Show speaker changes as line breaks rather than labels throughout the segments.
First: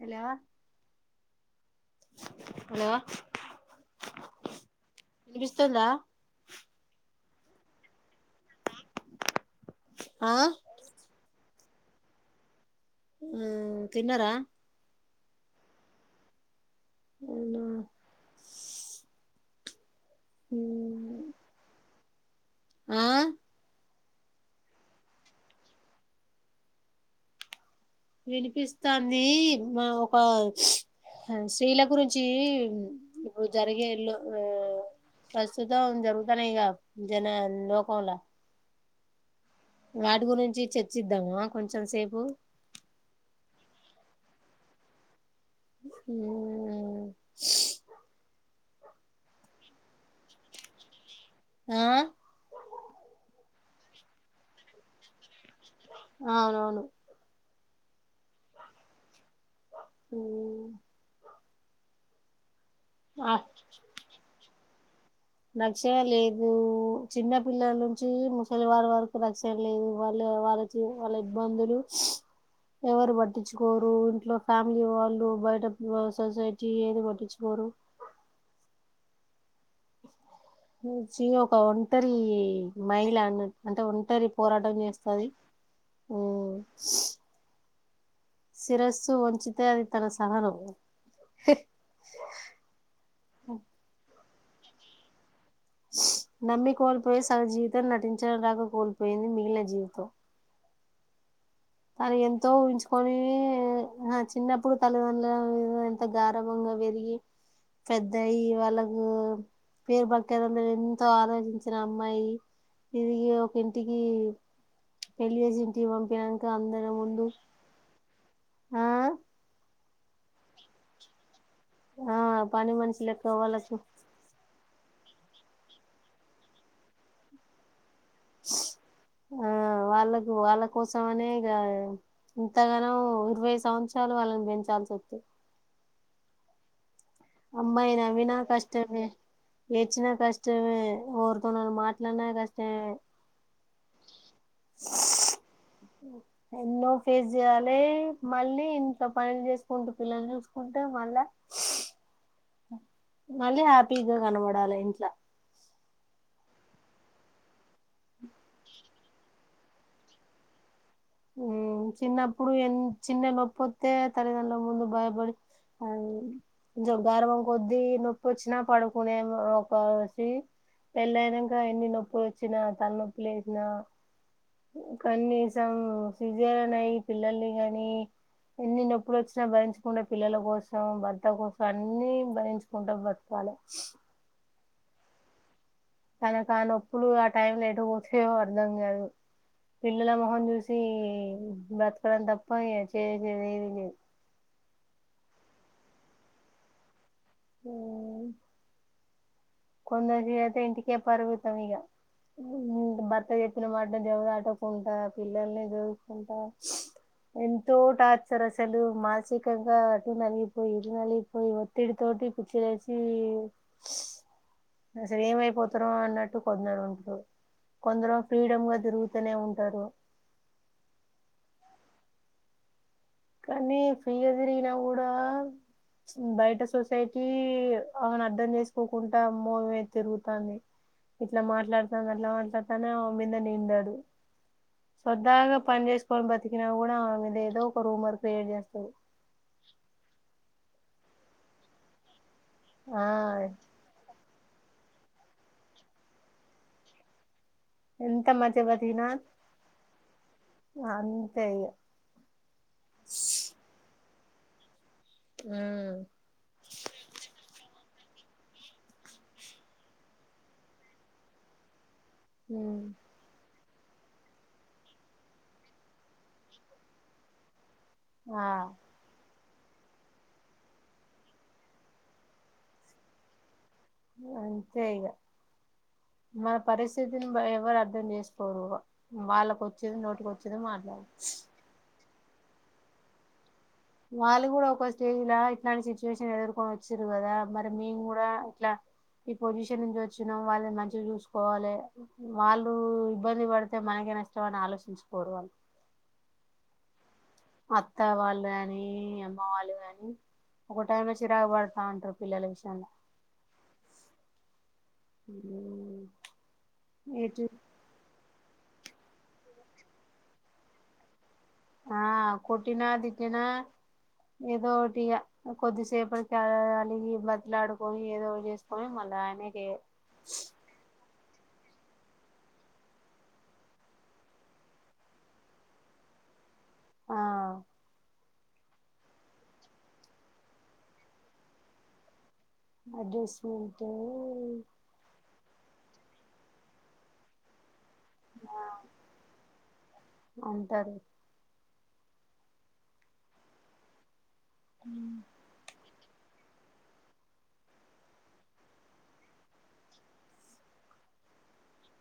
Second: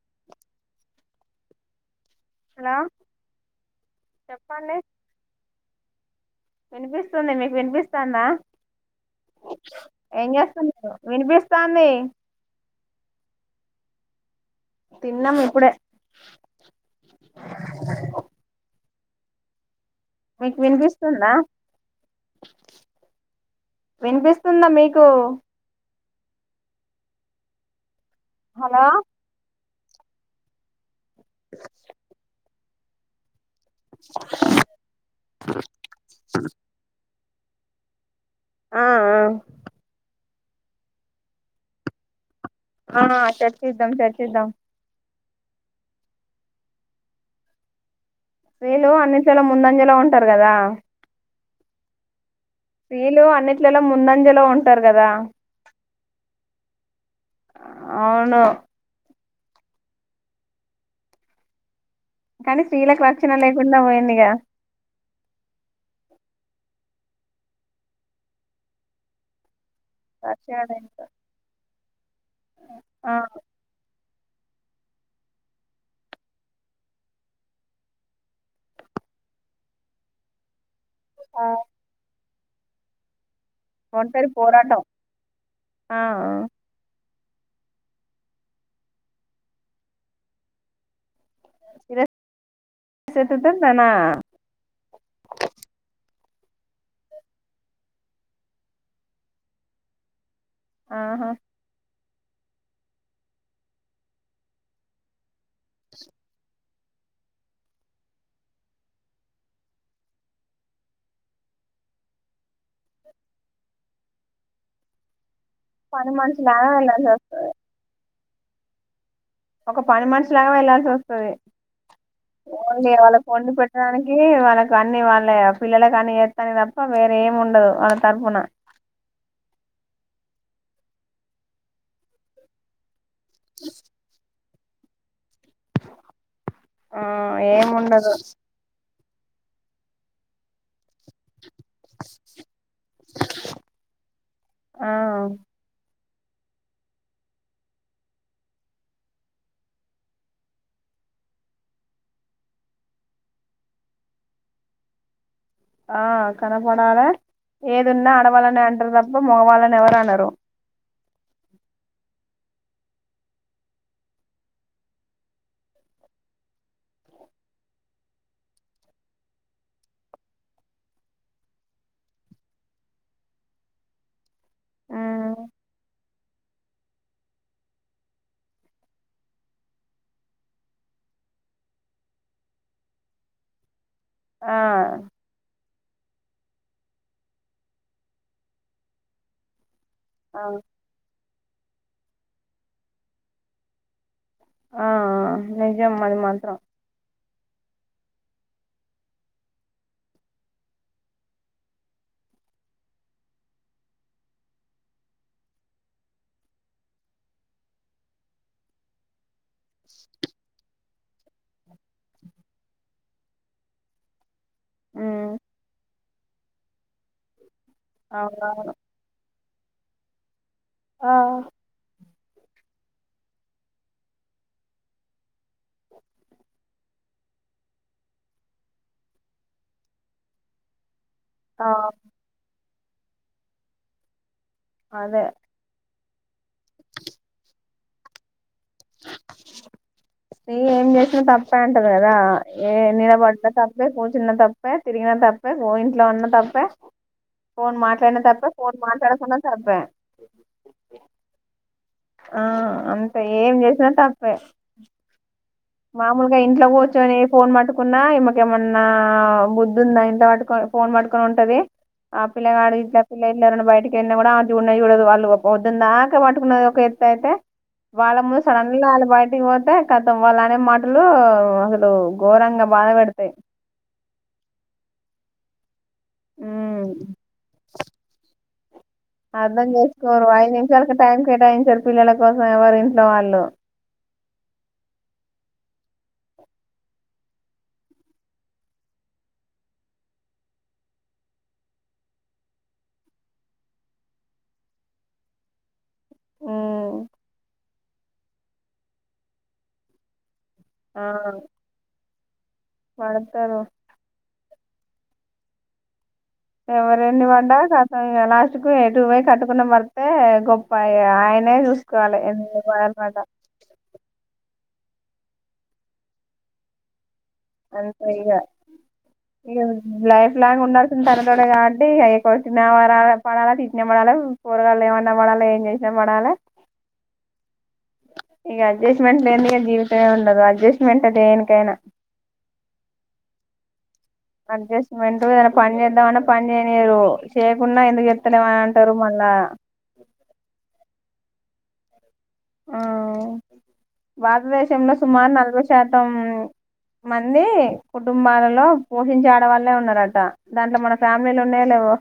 Hello hello
చెప్పండి
వినిపిస్తుందా
వినిపిస్ వినిపిస్తుంది మీకు వినిపిస్తుందా
ఆ
ఎం జెస్తున్నారు. వినిపిస్ స్థాంది
ఆ తిన్నరా
తిన్నాము ఇప్పుడే
[inaudible]
మీక్ వినిపిస్తుందా?
ఆ.
వినిపిస్తుందా మీకు? హలో
వినిపిస్తాంది. మా ఒక స్త్రీల గురించి ఇపుడు జరిగే ఇల్లు ప్రస్తుతం జరుగుతానై గ జన నోకంలా
ఆ ఆ
వాటి గురించి చర్చిద్దామా కొంచెం సేపు
ఆ చర్చిద్దాం చర్చిద్దాం
[inaudible]
స్త్రీలు అన్నింట్లల్లా ముందంజలో ఉంటారు కదా.
ఆ
స్త్రీలు అన్నిట్లలో ముందంజలో ఉంటారు కదా!
అవునవును
అవును
[unintelligible]
కానీ స్త్రీలకు అచిన లేకుండా వోయింది గ
నక్షణ లేదు చిన్న పిల్లల నుంచి ముసలి వారి వరకు రక్షణ లేదు వాళ్ళ
రక్షణ
వాళ్ళ వాళ్ళ ఇబ్బందులు
ఆ
ఎవరు వట్టించుకోరు ఇ ఇట్లో ఫ్యామిలీ వాళ్ళు బయట సొసైటీ ఏది పట్టించుకోరు మంచిగా
ఆ
ఒక ఒంటరి మైల అన్నట్టు అంటే ఒంటరి పోరాటం చేస్తది
ఆ
శిరస్ వంచితే అది తన సహన
[unintelligible]
నమ్మి కోల్పోయి సగ జీవితాన్ని నటించడం రాక కోల్పోయింది మిగిలిన జీవితం.
ఆహా!
తను ఎంతో ఉహించుకొని అహ చిన్నప్పుడు తల్లిదండ్రుల మీద ఎంత గారాబంగా పెరిగి పెద్దయ్యి వాళ్ళకు పేరు [unintelligible] ఎంతో ఆలోచించిన అమ్మాయి తిరిగి ఒకింటికి పెళ్ళిజేసి ఇంటికి పంపియ
చానా వుండాల్సొస్తది
ఆ
ఒక పని మనిషిలాగా వెళ్లాల్సి వస్తది
ఆ పని
ఓండ్లీ
మనిషి లెక్క
వాళ్ళకొండి
వాళ్ళకు
పెట్టడానికి వాళ్ళ అన్ని వాళ్ళే పిల్లల కని ఏత్తనె తప్ప వేరేం ఉండదు తరపున
ఆ వాళ్ళ కు వాళ్ళ కోసమనే ఇగ ఇంతగానో ఇరవై సంవత్సరాలు వాళ్ళని బెంచ్ పెట్టాల్సొత్తది
ఆ ఏమి
అమ్మాయి
ఉండదు
నవ్వినా కష్టమే ఏడ్చినా కష్టమే ఓర్తోనన్న మాట్లన్న కష్టమే
ఆ
ఎన్నో ఫేజ్ జేయాలె మళ్ళీ ఇంట్లో పనులు చేసుకుంటూ పిల్లల్ని జూసుకుంట మళ్ళా మళ్ళీ హ్యాపీగా గనబడాల ఇంట్లో
ఆ కనపడాల ఏదున్నా ఆడవళ్ళనె అంటారు దప్ప మగవాళ్ళని ఎవరు అనరు
ఉమ్ చిన్నప్పుడు ఎన్ చిన్న నొప్పొత్తే తల్లిదండ్రుల ముందు భయపడి కొంచెం గారాబం కొద్ది నొప్పొ చ్చినా పడుకునే ఒక స్రీ పెళ్ళి అయినంక ఎన్ని నొప్పులు వచ్చినా తలనొప్పుి లేస్నా
ఉమ్
కనీసం సజరిన్ అయ్ పిల్లల్ని గనీ ఎన్ని నొప్పులొచ్చినా భరించుకుండె పిల్లల కోసం భర్త కోసం అన్ని భరించుకుంటాం బతుక కాల
ఆ
తనకాయ్ నొప్పులు ఆ టైమ్ లో ఎటు పోసేవో అర్ధం గాదు పిల్లల
ఆ
మొహం చూసి బ్రతకడం తప్ప ఇగ చేసేది ఏది లేదు
ఆ ఆ నిజం అది మాత్రం
కొందరికైతే ఇంటికే పరిమితం ఇగ భర్త జెప్పిన మాట జవదాటకుంటా పిల్లల్ని జూసుకుంటా ఎంతో టార్చరసలు మాన్ సిక్ కంగా అటు నలిగిపోయి ఇటు నలిగిపోయి ఒత్తిడి తోటి పుచ్చలేసి అసలు
ఉమ్
ఏమైపోతారు అన్నట్టు కొందరు ఉంట్రు కొందరు ఫ్రీడమ్
అవునవును
గా తిరుగుతనే ఉంటారు
ఆ
కానీ ఫిగా తిరిగినా కూడా బయట సొస సేకి ఆమెను అర్ధం చేసుకోకుండా అమ్మో ఈమే తిరుగుతాంది ఇట్లా
ఆ
మాట్లాడతాంది అట్లా మాట్లాడతాంది అని ఆమే మీద నిందడు
అదే
సొద్దాగా పని జేసుకోని బతకిన గూడా ఆమెదేదో ఓ రూమర్ క్రియేట్ జేస్తరు
నీ ఏం జేసినా తప్పే అంటరు గదా ఏ
ఆ
నిలబడిన తప్పే కూర్ కూర్చున్నా తప్పే తిరిగిన తప్పే ఇంట్లో ఉన్న తప్పే ఫోన్ మాట్లాన్న
ఎంత
తప్పే
మంచిగా
ఫోన్
బతికినా
మాట్లాడకున్న తప్పే
అంతే ఇగ
ఆ అంతే ఏం జేసినా తప్పే
ఉమ్
మామొలుగా ఇంట్లో కూచ్చోని ఫోన్ మాటు కున్నా ఈమకేమన్నా బుద్దుందా ఇంట్లొ పట్టుకొని ఫోన్ పట్టుకొని ఉంటది ఆ పిల్ల గాడు
ఉమ్
ఇంట్లో పిల్లొ వారెవరైనా బయ [unintelligible]
ఆ
వాళ్ళముసడన్ వాళ్ళ బయటికి పోతే కతం వాళ్ళ అనే మాటలు అసలు ఘోరంగా బాధ పెడతాయి
అంతే ఇక మన
ఉమ్
పరిస్థితిని ఎవరు అర్థం చేస్త ఓవ
అర్థం చేసుకోరు ఐదు నిమిషాలకు టైం కేటాయించారు పిల్లల కోసం ఎవరు ఇంట్లో వాళ్ళు
వాళ్ళు కూడా ఒక స్టేజ్లా ఇట్లాంటి సిచ్యువేషన్ ఎదుర్కొని వచ్చారు కదా మరి మేము కూడా ఇట్లా ఈ పొజిషన్ నుంచి వచ్చినా వాళ్ళని మంచిగా చూసుకోవాలి వాళ్ళు ఇబ్బంది పడితే మనకి నష్టం అని ఆలోచించుకోరు వాళ్ళు
ఉమ్
అత్త వాళ్ళు కాని అమ్మ వాళ్ళు కాని ఒక టైంలో లో చిరాకు పడతా ఉంటారు పిల్లల విష
పడ్డాతారు
ఉమ్
ఎవర ఎన్ని
ఎటు
వండా కతం ఇగ నాక్ ఎటువై కట్టుకున్న మడితే గొప్ప ఆయన న్నే
ఆ
చూసుకోవాలి ఎ
కొట్టినా
వయల్ మట
తిట్టినా ఏదో ఒకటిగా కొద్దిసేపటికిలి
అంత ఇగ ఈ
ఆయనకి
లైఫ్లాంగ్ ఉండాడుతు తార అయినా తోనే కాబట్టి ఇగ కొట్టిన పడాలి పడాలా తిట్టిన పడాలి పోరగాళ్ళు ఏమన్న పడాలా ఏం చేసినా పడాలా
అవ్
ఇక అడ్జస్ట్మెంట్ లేనిది ఇగ జీవితమే ఉండదు అడ్జస్ట్మెంట్ ఎ దేనికైనా
అడ్జస్ట్మెంట్
అడ్జస్ట్మెంట్ ఏదైనా పని చేద్దామన్నా పని చేయనీయారు చేయకుంనా చేతలేవ అని అంటారు మళ్ళా
ఉంటది
ఆ భారతదేశంలో సుమారు నలభై శాతం మంది కుటుంబాలలో పోషించే ఆడ వళ్ళలే ఉన్నారట దాంట్లో మన ఫ్యామిలీలు ఉన్నాయో లేవో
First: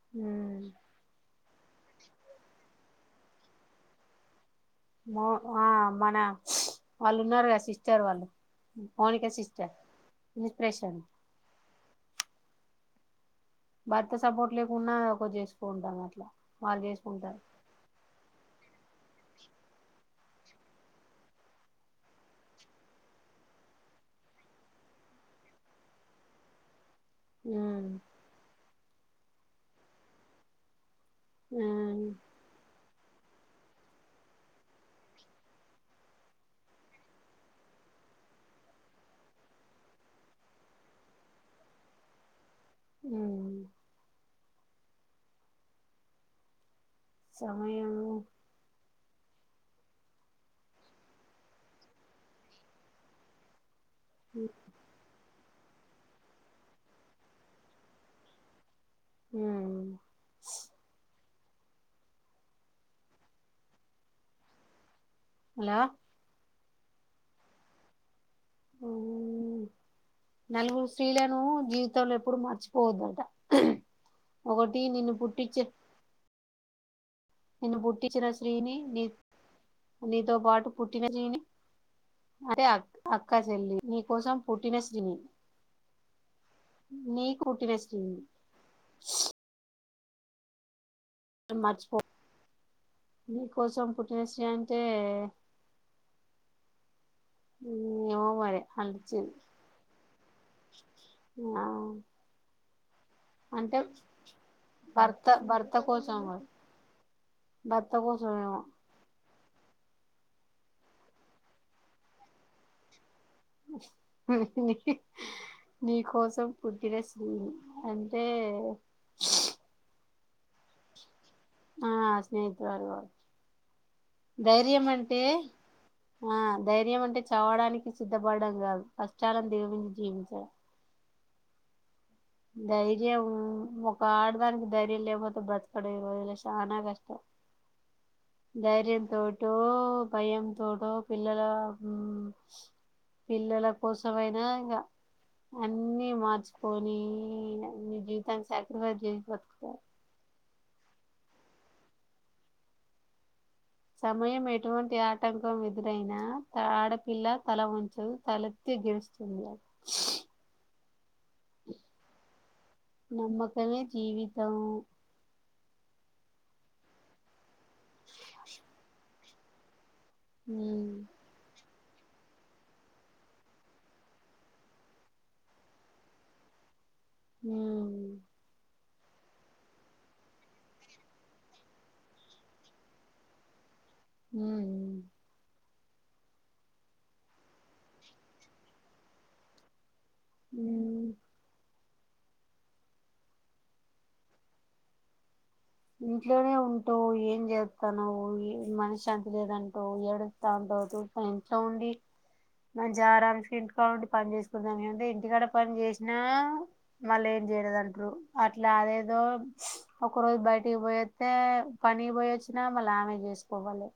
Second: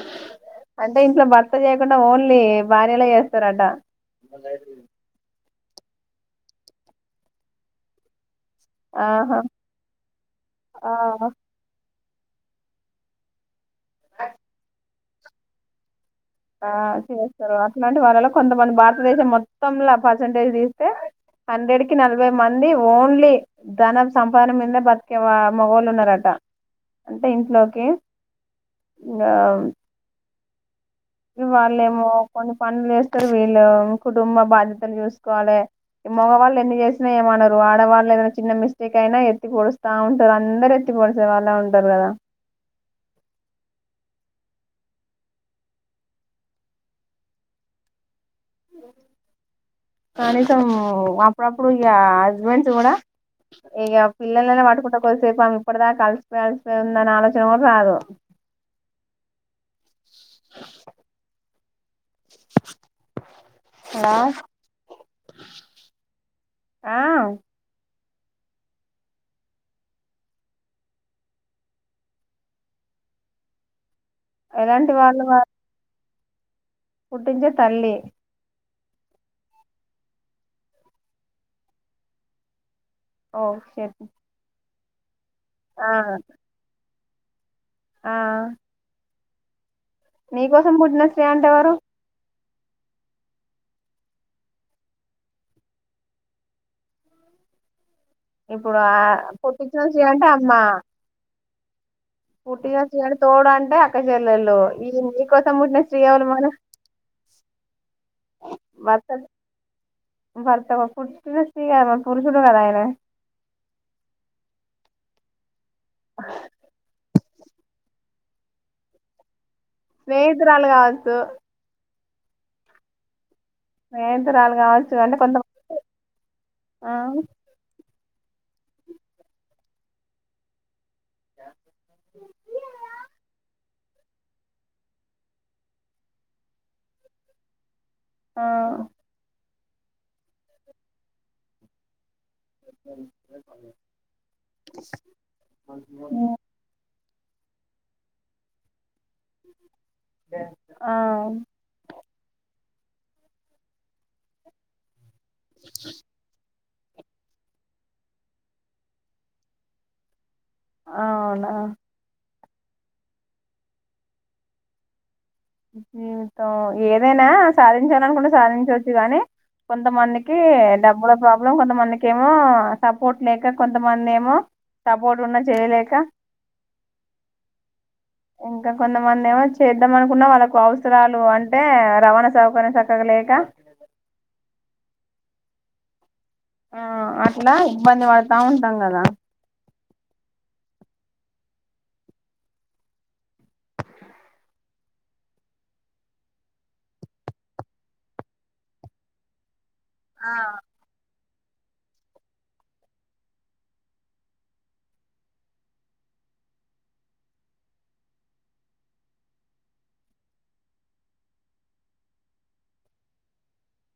ఉమ్
అంటే ఇంట్లో భర్త చేయకుండా ఓన్లీ భార్యలే చేస్తారట [unintelligible]
మ ఆ మన వాళ్ళు ఉన్నారు కదా సిస్టర్ వాళ్ళు మౌనిక
ఆహా
సిస్టర్
ఆ
ఇన్స్పరేషన్ భర్త సపోర్ట్ లేకుండా ఒకతి చేసుకుంటా అలా
ఆ చేస్తారు అట్లాంటి వాళ్ళలో కొంతమంది భారతదేశం మొత్తంలా పర్సంటేజ్ తీస్తే హండ్రెడ్ కి నలభై మంది ఓన్లీ ధన సంపాదన మీద బతికే మోగోళ్ళు ఉన్నారట అంటే ఇంట్లోకి
ఉమ్
ఇంగా వాళ్ళ
ఉమ్
ఏమో కొన్ని పనులు చేస్తారు వీళ్ళు కుటుంబ బాధ్యతలు చూసుకోవాలే మోగవాళ్ళు ఎన్ని చేసినా ఏమన్నారు ఆడవాళ్ళు ఏదైనా చిన్న మిస్టేక్ అయినా ఎత్తి కుడుస్తా ఉంటారు అందరు ఎత్ పోడిసే వాళ్ళే ఉంటారు కదా
ఉమ్ సమయంము
కనీసం అప్పుడప్పుడు ఇగ హస్బెండ్స్ కూడా ఇగ ఆ పిల్లనేట్కుంట సేపు ఇప్పటిదాకా ఆలిసిపో ఆలిసిపోయి ఉందని ఆలోచన కూడా రాదు
హూమ్
హలో
హలో
ఆ
ఉమ్ నలుగురు స్త్రీలను జీవితంలో ఎప్పుడు మర్చిపోవద్దట ఒకటి
ఎలాంటి
నిన్ను పుట్టించ
కుటిందే తల్లి
స్త్రీని నీ నీతో పాటు పుట్టిన జని అదే అ అక్కా
ఓ
చెల్లి
షట్
నీ కోసం పుట్టిన శ్రీని
ఆ
నీకు పుట్టిన
ఆ
శ్రీని
నీకోసం పుట్టిన శ్రీ అంటే ఎవరు
మీ కోసం పుట్టిన శ్రీ అంటే ఏమో మరి
ఇప్పుడు ఆ
అలిచి
పుట్టించిన శ్రీ అంటే అమ్మా
ఆ
పుట్టిగా ఇగడా తోడ అంటే అక్కా చెల్లెలు ఈ నీ
భర్త
కోసం పుట్టిన శ్రీరాములు మన
భర్తకోసం ఏమో
బర్త కుు స్ పరుషుడు కదా ఆయన
నీ నీ కోసం పుట్టిన శ్రీని అని టే
స్నేహితురాలు కావచ్చు
ఆ స్నేహితురాలు కావచ్చు
స్నేహితురాలు
ధైర్యం
కావచ్చు
అంటే
కొంతమంది
ఆ
ఆ
ధైర్యం ఉంటే చావడానికి చిం సిద్దపడడం కాదు కష్టాలని దిగమించి జీవించాల
[inaudible]
ధైర్యము ఒక ఆడదానికి ధైర్యం లేకపోతే బ్రతకడం ఈ రోజుల్లో చాలా కష్టం [inaudible]
ఆ
ధైర్యంతోటో భయంతోటో పిల్లలా హ్మ్మ్ పిల్లల కోసమైన ఇకా అన్నీ మార్చుకొని మీ జీవితానికి సాక్రిఫైస్ చేసి బతుకుతారు
ఆ
సమయం ఎటువంటి ఆటంకం ఎదురైనా ఆడపిల్ల తల వంచదు తల తేగిస్తుందా
అవునా
నమ్మకమే జీవితం
జీవితము ఏదైనా సాధించాల అనుకుంటే సాధించవచ్చు కానీ కొంత కొంత మందికి
ఉమ్
డబ్బుల ప్రాబ్లం కొంతమందికి ఏమో సపోర్ట్ లేక కొంతమంది ఏమో సపోర్ట్ ఉన్నా చేయలేక
హమ్
ఇంకా కొంతమంది ఏమో చేద్దాం ఉన్న వాళ్ళకు అవసరాలు అంటే రవాణా సౌకర్యం సక్కగా లేక
హమ్
ఆ అట్లా ఇబ్బంది పడతా ఉంటాం కదా
హ్మ్మ్ ఇంట్లోనే ఉంటావు ఏం చేస్తున్నావు మనశ్శాంతి లేదంటే టు ఏడుస్ తాండవ్ తుత్ ఇంట్లో ఉండి మాజారనికి ఇంటి కాడ ఉండి పని చేసుకుందాం ఏంటే ఇంటికాడ పని చేసినా మళ్ళే చేదంటారు అట్లా అదేదో ఒక రోజు బయట ఇంటికి పోయస్తే పనికి పోయొచ్చినా మళ్ళీ ఆమె చేసుకోవాలి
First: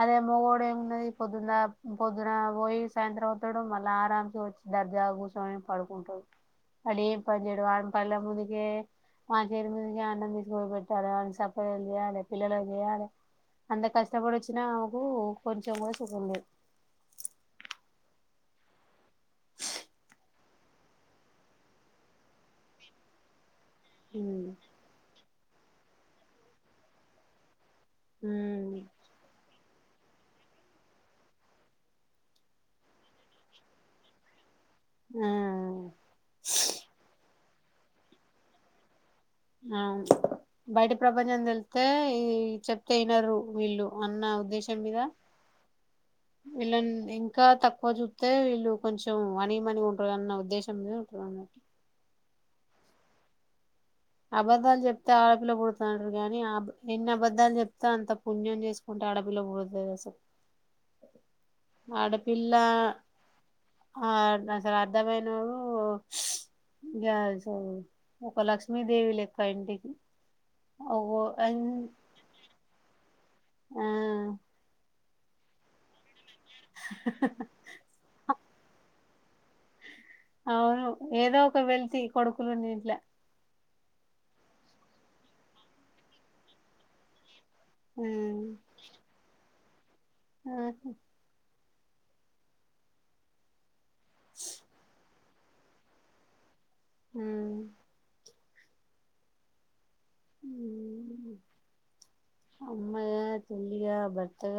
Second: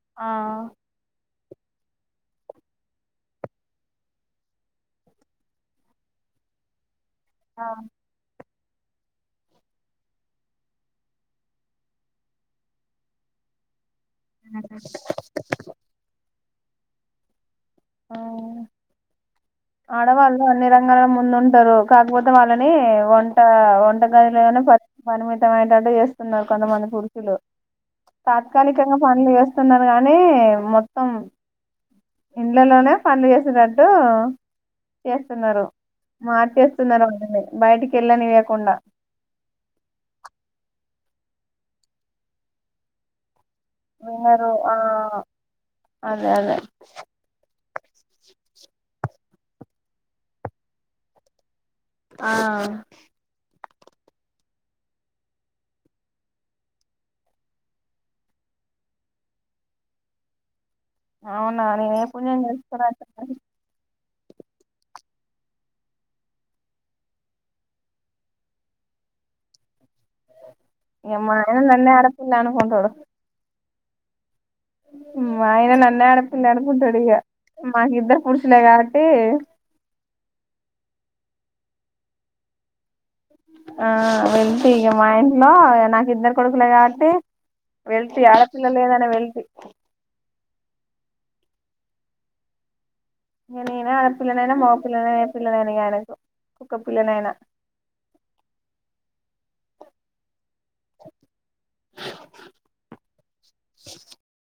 అదే మోగోడై ఉంటే పొద్దున్న పొద్దున పోయి సాయంత్రం అవుతాడు మళ్ళీ ఆరామ్ గా వచ్చి దర్జా కూర్చొని పడుకుంటాడు వాడేం పని చెయ్యడు
ఆ
వాడి కళ్ళ ముందుకే మా చేరి ముందుక అన్నం తీసుక్ సప్ప చేయాలి యా పిల్లల కి చేయాలి అంత కష్ట్ ఇష్టపడి వచ్చినా మాకు కొంచెం కూడా సుఖం లేదు
ఆడవాళ్ళు అన్ని రంగాల ముందు ఉంటారు కాకపోతే వాళ్ళని వంట
ఉమ్
వంటగదిలోగానే ప పరిమితమయటట్టు చేస్తున్నారు కొంతమంది పురుషులు
ఉమ్
తాత్కాలికంగా పనులు చేస్తున్నారు కానీ మొత్తం ఇళ్లలోనే పనులు చేసేటట్టు,
ఆ
చేస్తున్నారు మార్చేస్తున్నారు అన్ని బయటికి కెళ్ళనీయకుండా,
ఆ బయట ప్రపంచం తెలిస్తే ఈ చెప్తే వినరు వీళ్ళు అన్న
వినరు ఆ
ఉద్దేశం మీద
అదే అదే
వీళ్ళని ఇంకా తక్కువ చూస్తే వీళ్ళు కొంచెం హమ్ అణిగి మణిగి ఉద్దేశంలో ఉంట
ఆ
అబద్ధాలు చెప్తే ఆడపిల్ల పుడతారు అంటారు కానీ ఎన్ని అబద్ధాలు చెప్తే అంత పుణ్యం చేసుకున్నట్టే, ఆడ పిల్ల పుడతాది అసలు
అవునా నేను ఏ పుణ్యం
ఆడపిల్ల
చేసుకున్నా చెప్పు
ఆ అసలు అర్ధమైనోడు ఇగా ఒక లక్ష లక్ష్మీ దేవి లెక్క ఇంటికి ఓ
ఏ మాయన నను ఆడ పిల్ల అనుకొంటాడు,
ఆ
మా ఆయన నన్నే ఆడపిల్ల అనుకుంటాడు ఇగా మాకు ఇద్దరు పుర్ లే కాబట్టి
అవును ఏదో ఒక వెలితి కొడుకులు ఉన్న ఇంట్లే
ఆ వెళ్తి ఇక మా ఇంట్లో నాకు ఇద్దరు కొడుకులే కాబట్టి, వెళ్తి ఆడ పిల్ల లేదనే వెళ్తి,
ఉహు
ఇగ నేనే ఆడపిల్లనైనా మాగపిిల్లనై పిల్లనైనా గాయనకు కుక్క పిల్లనైనా
అమ్మయినా చెల్లి గా భర్తగా